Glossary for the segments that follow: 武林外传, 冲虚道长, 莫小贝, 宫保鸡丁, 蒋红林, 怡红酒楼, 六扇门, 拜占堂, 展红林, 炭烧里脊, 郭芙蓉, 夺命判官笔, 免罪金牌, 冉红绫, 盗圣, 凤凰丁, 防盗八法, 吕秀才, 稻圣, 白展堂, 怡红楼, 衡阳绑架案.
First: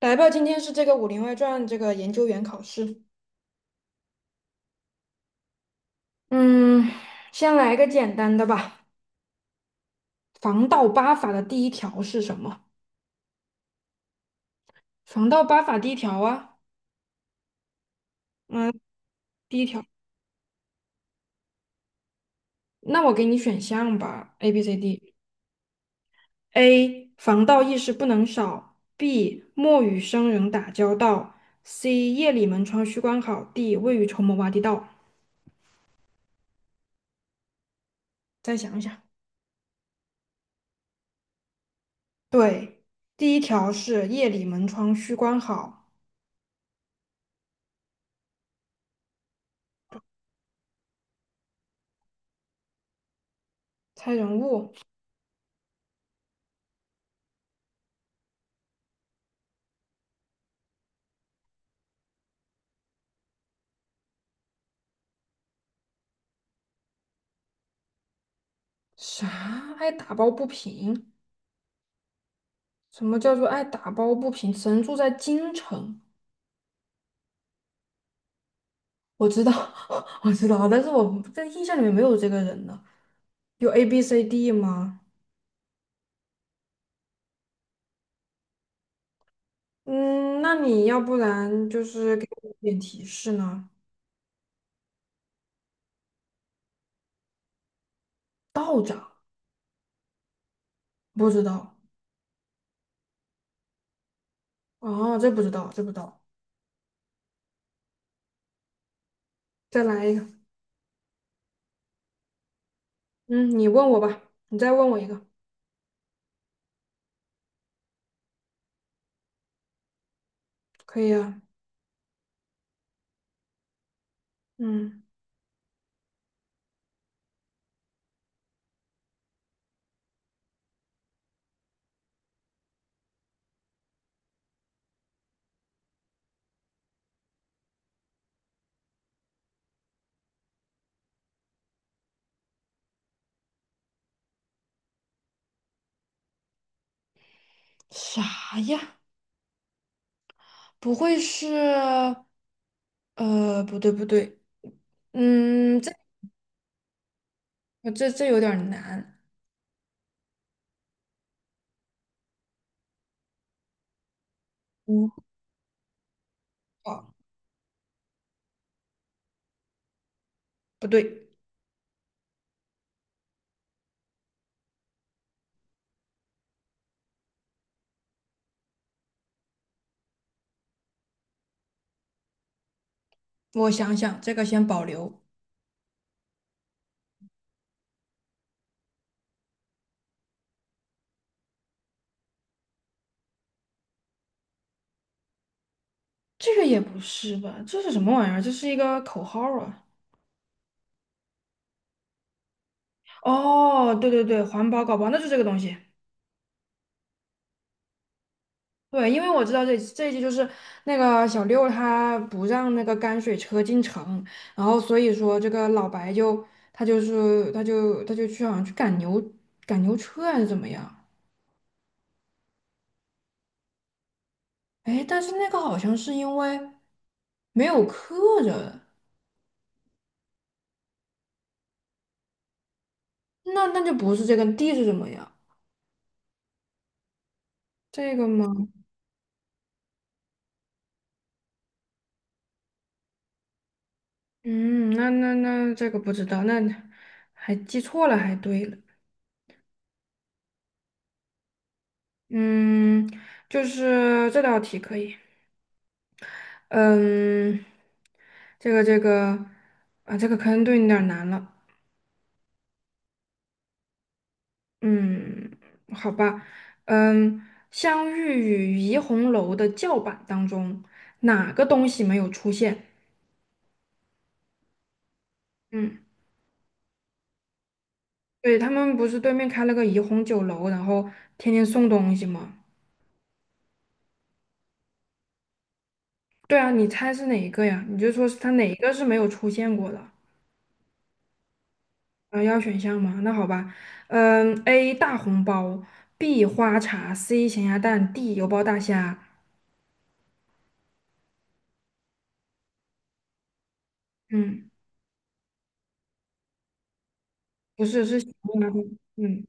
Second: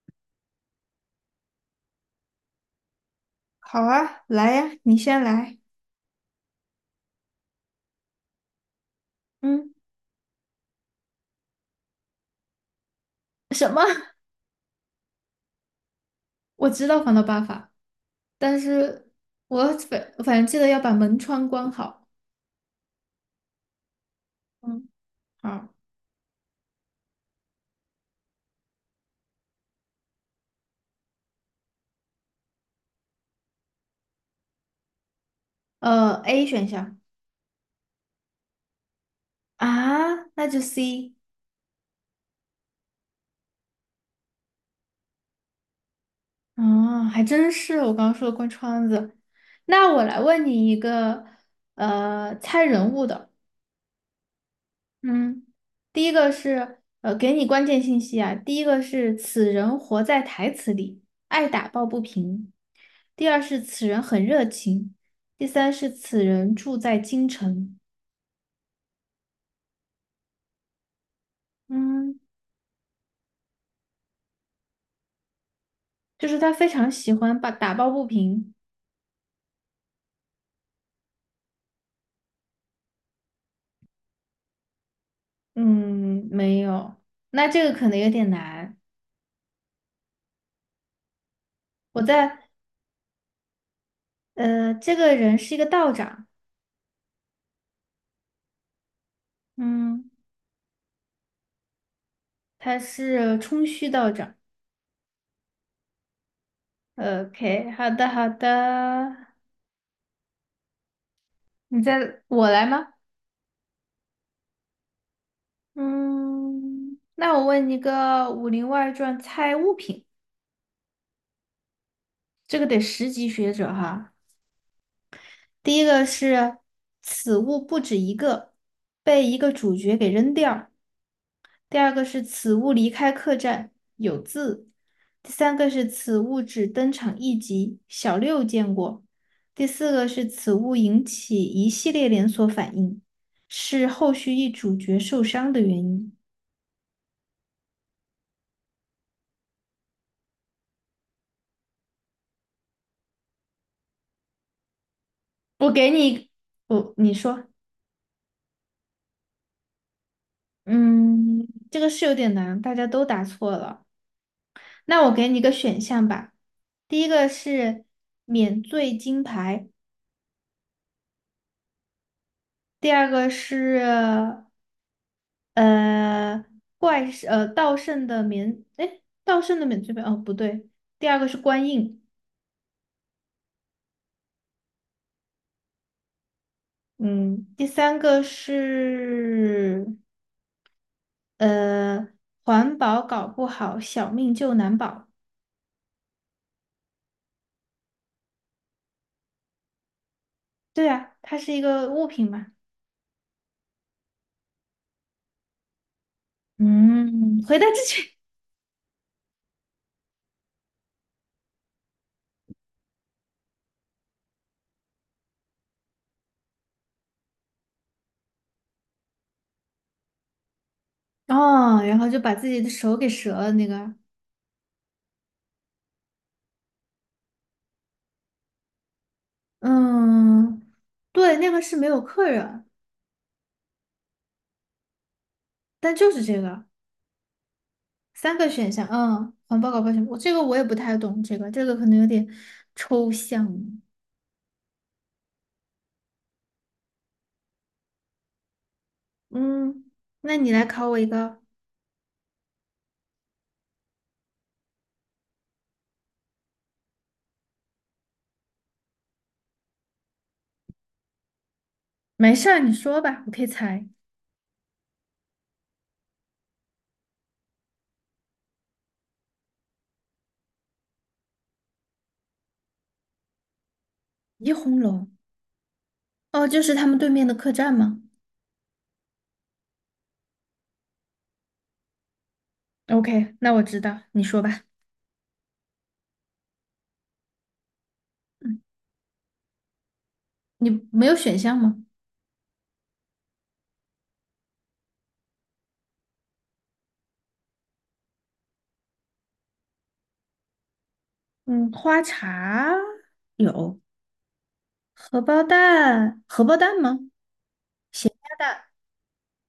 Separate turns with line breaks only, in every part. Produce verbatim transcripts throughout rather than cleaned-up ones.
来吧，今天是这个《武林外传》这个研究员考试。
好啊，来呀，你先来。
嗯，先来个简单的吧。
嗯，
防盗八法的第一条是什么？
什么？
防盗八法第一条啊，
我知道防盗办法，但
嗯，
是
第
我
一条。
反反正记得要把门窗关好。
那我给你选项吧，A、B、C、
嗯，
D。
好，
A. 防盗意识不能少。B. 莫与生人打交道。C. 夜里门窗须关好。D. 未雨绸缪挖地道。
呃，A 选项
再想一想。
啊，那就 C。
对，第一条是夜里门窗须关好。
啊，还真是我刚刚说的关窗子。那我来问你一个呃猜人物的。
猜人物。
嗯，第一个是呃，给你关键信息啊。第一个是此人活在台词里，爱打抱不平；第二是此人很热情；第三是此人住在京城。
啥？爱打抱不平？
嗯，
什么叫做爱打抱不平？神住在京城，
就是他非常喜欢把打抱不平。
我知道，我知道，但是我在印象里面没有这个人呢。有 A B C D 吗？
嗯，没有，那这个可能有点难。
嗯，那你要不然就
我
是给
在
我一点提示呢？
呃，这个人是一个道长，
道长，
嗯，
不知道。
他是冲虚道长。
哦，这不知道，这不知道。
呃 OK，好的好的，
再来一个。
你在我来吗？
嗯，你问我吧，你再问我一个，
嗯，那我问你个《武林外传》猜物品，
可以啊。
这个得十级学者哈。
嗯，
第一个是此物不止一个，被一个主角给扔掉；第二个是此物离开客栈，有字；第三个是此物只登场一集，小六见过；第四个是此物引起一系列连锁反应，是后续一主角受伤的原因。
啥呀？不会是……呃，不对，不对。
我
嗯，
给
这。
你，我，你说。
我这这有点儿难。
嗯，这个是有点难，大家都答错了。那
嗯，
我给你一个选项吧，第
哦，
一个是免罪金牌，
不对，
第二个是呃怪事呃盗圣的免，哎，盗圣的免罪牌，哦，不对，第二个是官印，
我想想，这个先保留。
嗯，第三个是呃环保搞不好，小命就难保。
这个也不是吧？这是什么玩意儿？这是一个口号啊！
对啊，它是一个物品嘛。
哦，对对对，环保搞包，那就这个东西。
嗯，回答正确。
对，因为我知道这这一集就是那个小六他不让那个泔水车进城，然后所以说这个老白就他就是他就他就去好像去赶牛赶牛车还是怎么样？
哦，然后就把自己的手给折了那个，
哎，但是那个好像是因为没有客人。
嗯，对，那个是没有客人，
那那就不是这个 D 是什么呀？
但就是这个
这个
三
吗？
个选项，嗯，环保搞保险，我这个我也不太懂，这个这个可能有点抽象，
嗯，那那那这个不知道，那还记错了，还对了。
嗯，那你来考我一个，
嗯，就是这道题可以。嗯，这个这个啊，这个可能对你有点儿难了。
没事儿，你说吧，我可以猜。
嗯，好吧。嗯，相遇与怡红楼的叫板当中，哪个东西没有出现？
怡红楼，
嗯，
哦，就是他们对面的客栈吗
对，他们不是对面开了个怡红酒楼，然后天天送东西吗？
？OK，那我知道，你说吧。
对啊，你猜是哪一个呀？你就说是它
嗯，
哪一个是没有出现过的？
你没有选项吗？
啊，要选项吗？那好吧，嗯，A 大红包，B 花茶，C 咸鸭蛋，D 油包大虾。
嗯，花茶有，
嗯，
荷包蛋，荷包蛋吗？
不是，
咸
是咸
鸭蛋，
鸭蛋。嗯，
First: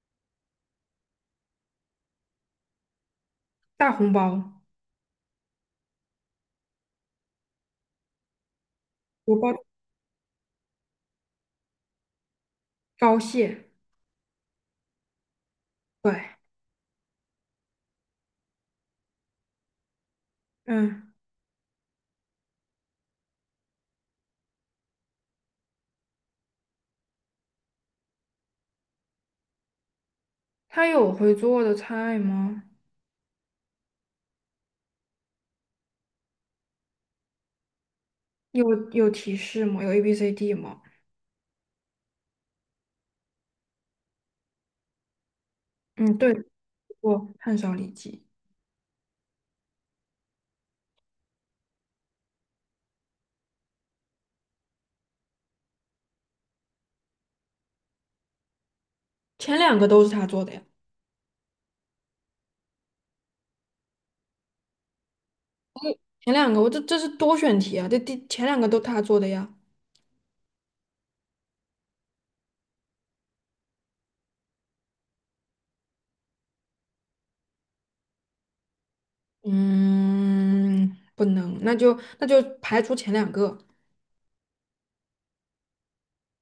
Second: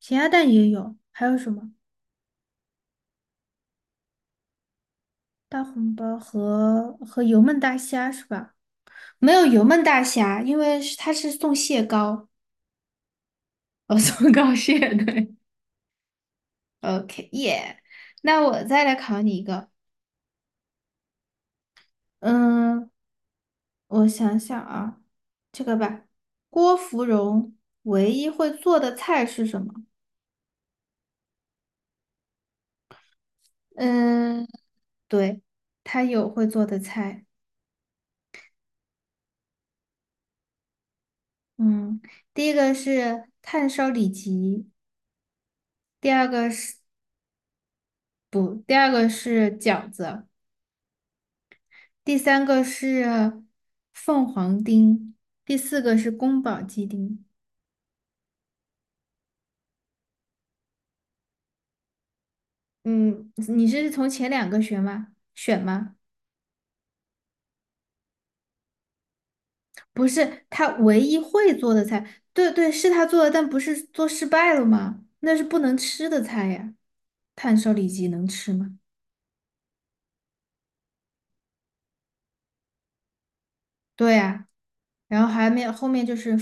咸鸭蛋也有，还有什么？
大红包，
大红包和和油焖大虾是吧？没
油
有
包
油焖大虾，因为是它是送蟹膏，
高蟹。
哦，送膏蟹，对。
对，
OK，耶、那我再来考你一个，
嗯，
嗯，我想想啊，这个吧，郭芙蓉唯一会做的菜是什么？
它有会做的菜吗？
嗯，对，她有会做的菜。
有有提示吗？有 A B C D 吗？
嗯，第一个是炭烧里脊，第
嗯，
二
对，
个是
做炭烧里脊，
不，第二个是饺子，第三个是凤凰丁，第四个是宫保鸡丁。
前两个都是他做的呀。
嗯，你是从前两个选吗？选吗？
前两个我这这是多选题啊，这第前两个都他做的呀。
不是，他唯一会做的菜，对对，是他做的，但不是做失败了吗？那是不能吃的菜呀，炭烧里脊能吃吗？
嗯，不能，那就那就排除前两个。
对呀。然后还没有后面就是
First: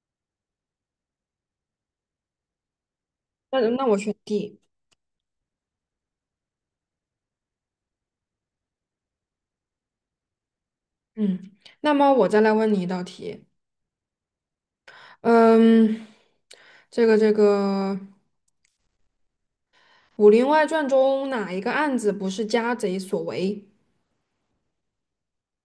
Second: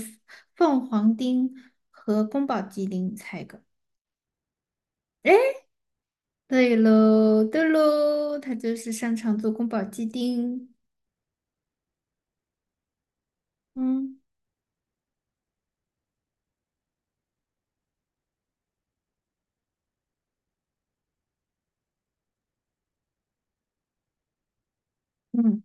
凤凰丁和宫保鸡丁，猜一
那
个。
那我选 D。
对喽，对喽，他就是擅长做宫保鸡丁。
嗯，那么我再来问你一道题。
嗯
嗯，这个这个《武林外传》中哪一个案子不是家贼所为
嗯，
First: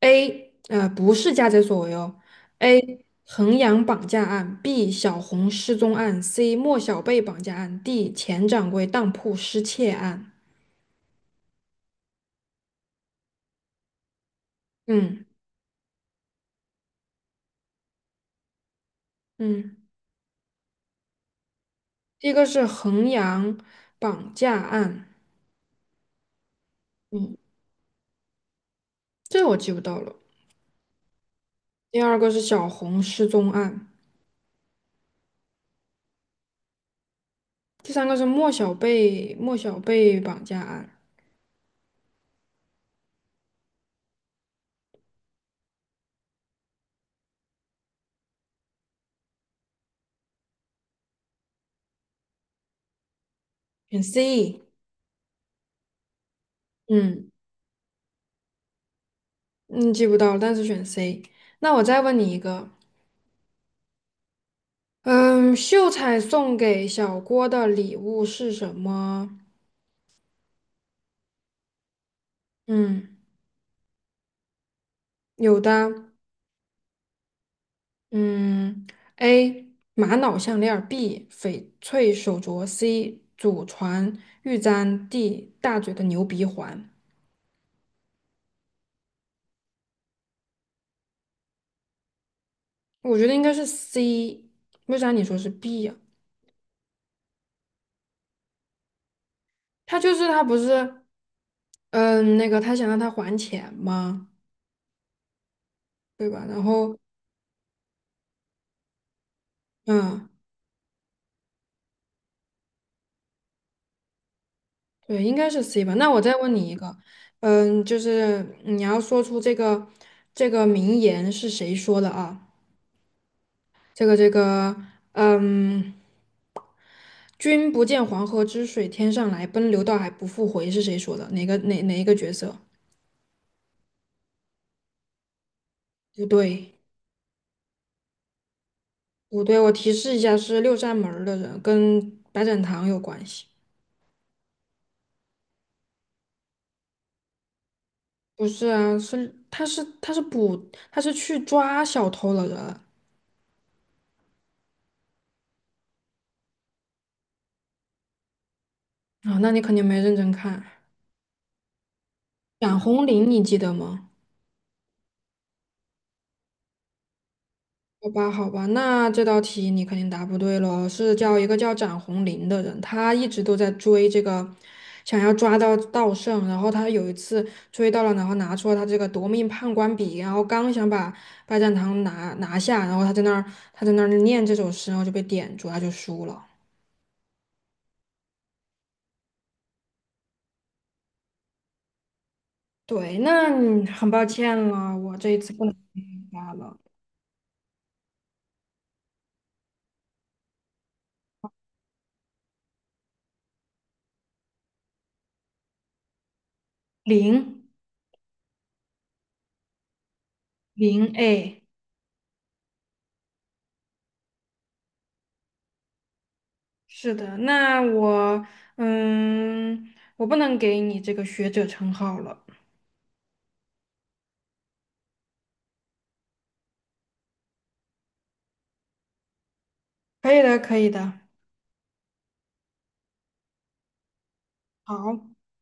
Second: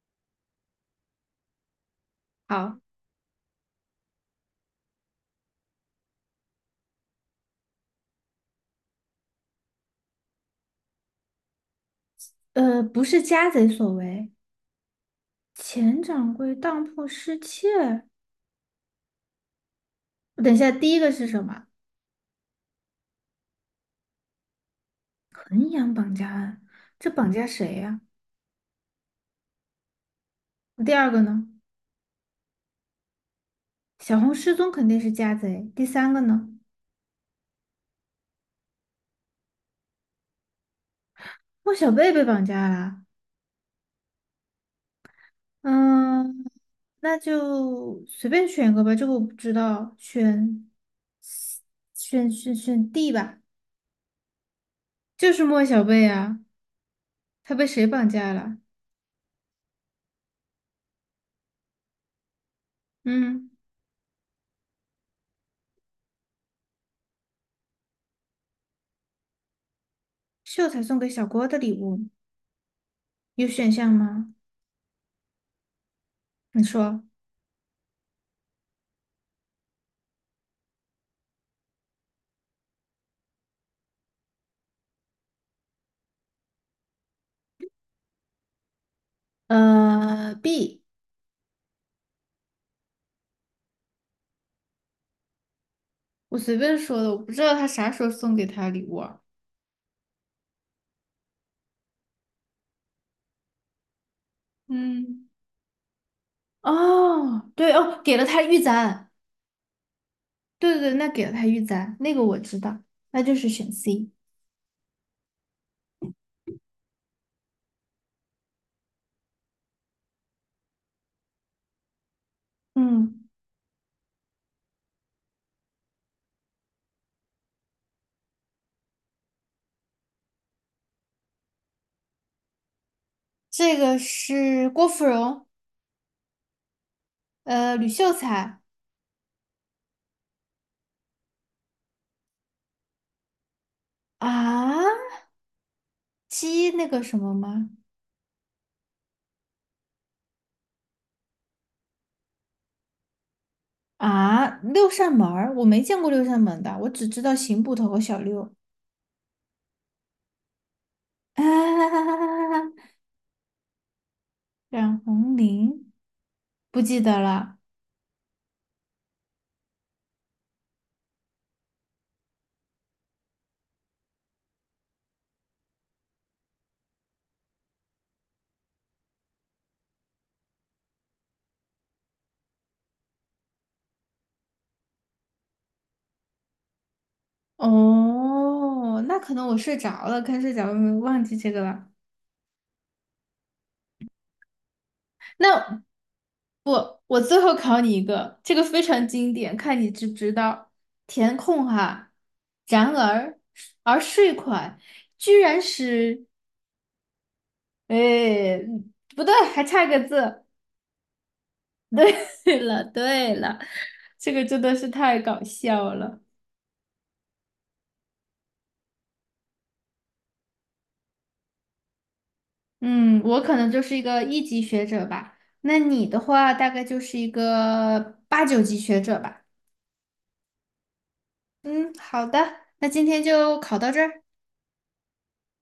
？A，呃，不是家贼所为哦。
好，
A. 衡阳绑架案，B. 小红失踪案，C. 莫小贝绑架案，D. 钱掌柜当铺失窃案。
呃，不是家贼所为，
嗯
前掌柜当铺失窃。
嗯。
等一下，第一个是什么？
第一个是衡阳绑架案，
衡阳绑架案，这绑
嗯，
架谁呀、
这我记不到了。
第二个呢？
第二个是小红失踪案，
小红失踪肯定是家贼。第三个呢？
第三个是莫小贝莫小贝绑架案。
莫小贝被绑架了。嗯，那就随便选一个吧，这个我不知道，选选选选 D 吧，
选 C。
就是莫小贝啊，
嗯
他被谁绑架了？
嗯，记不到了，但是选 C。那我再问你一个，
嗯，
嗯，秀才送给小郭的礼物是什么？
秀才送给小郭的礼物
嗯，
有选项吗？
有的。
你说，
嗯，A 玛瑙项链儿 b 翡翠手镯，C 祖传玉簪，D 大嘴的牛鼻环。
呃，B，
我觉得应该是 C，为啥你说是 B 呀、
我随便说的，我不知道他啥时候送给他礼物啊。
他就是他不是，嗯，那个他想让他还钱吗？
嗯，
对吧？然后，
哦，对哦，给了他玉簪，
嗯，
对对对，那给了他玉簪，那个我知道，那就是选 C。
对，应该是 C 吧。那我再问你一个，嗯，就是你要说出这个这个名言是谁说的啊？
嗯，
这个这个，嗯。君不见黄河之水天上来，奔流到海不复回，是谁说的？哪个哪哪一个角色？
这个是郭芙蓉。
不对，
呃，吕秀才
不对，我提示一下，是六扇门儿的人，跟白展堂有关系。
啊，鸡那个什么吗？
不是啊，是他是他是捕他是去抓小偷了的
啊，六扇门儿我没见过六扇门的，我只知道刑捕头和小六。
人啊，那你肯定没认真看。
啊，
蒋红林，你记得吗？
冉红绫不记得了。
好吧，好吧，那这道题你肯定答不对喽。是叫一个叫展红林的人，他一直都在追这个，想要抓到稻圣。然后他有一次追到了，然后拿出了他这个夺命判官笔，然后刚想把拜占堂拿拿下，然后他在那儿他在那儿念这首诗，然后就被点住，他就输了。
哦，那可能我睡着了，看睡着了，忘记这个了。
对，那你很抱歉了，我这一次不能
那
给你答了。
我最后考你一个，这个非常经典，看你知不知道。填空哈，然而而税款居然是。
零
哎，不对，还差个字。
零哎。
对 了，对了，这个真的是太搞笑了。
是的，那我，嗯，我不能给你这个学者称号了。
嗯，我可能就是一个一级学者吧，那你的话大概就是一个八九级学者吧。
可以的，可以的。
嗯，好的，那今天就考到这儿。
好，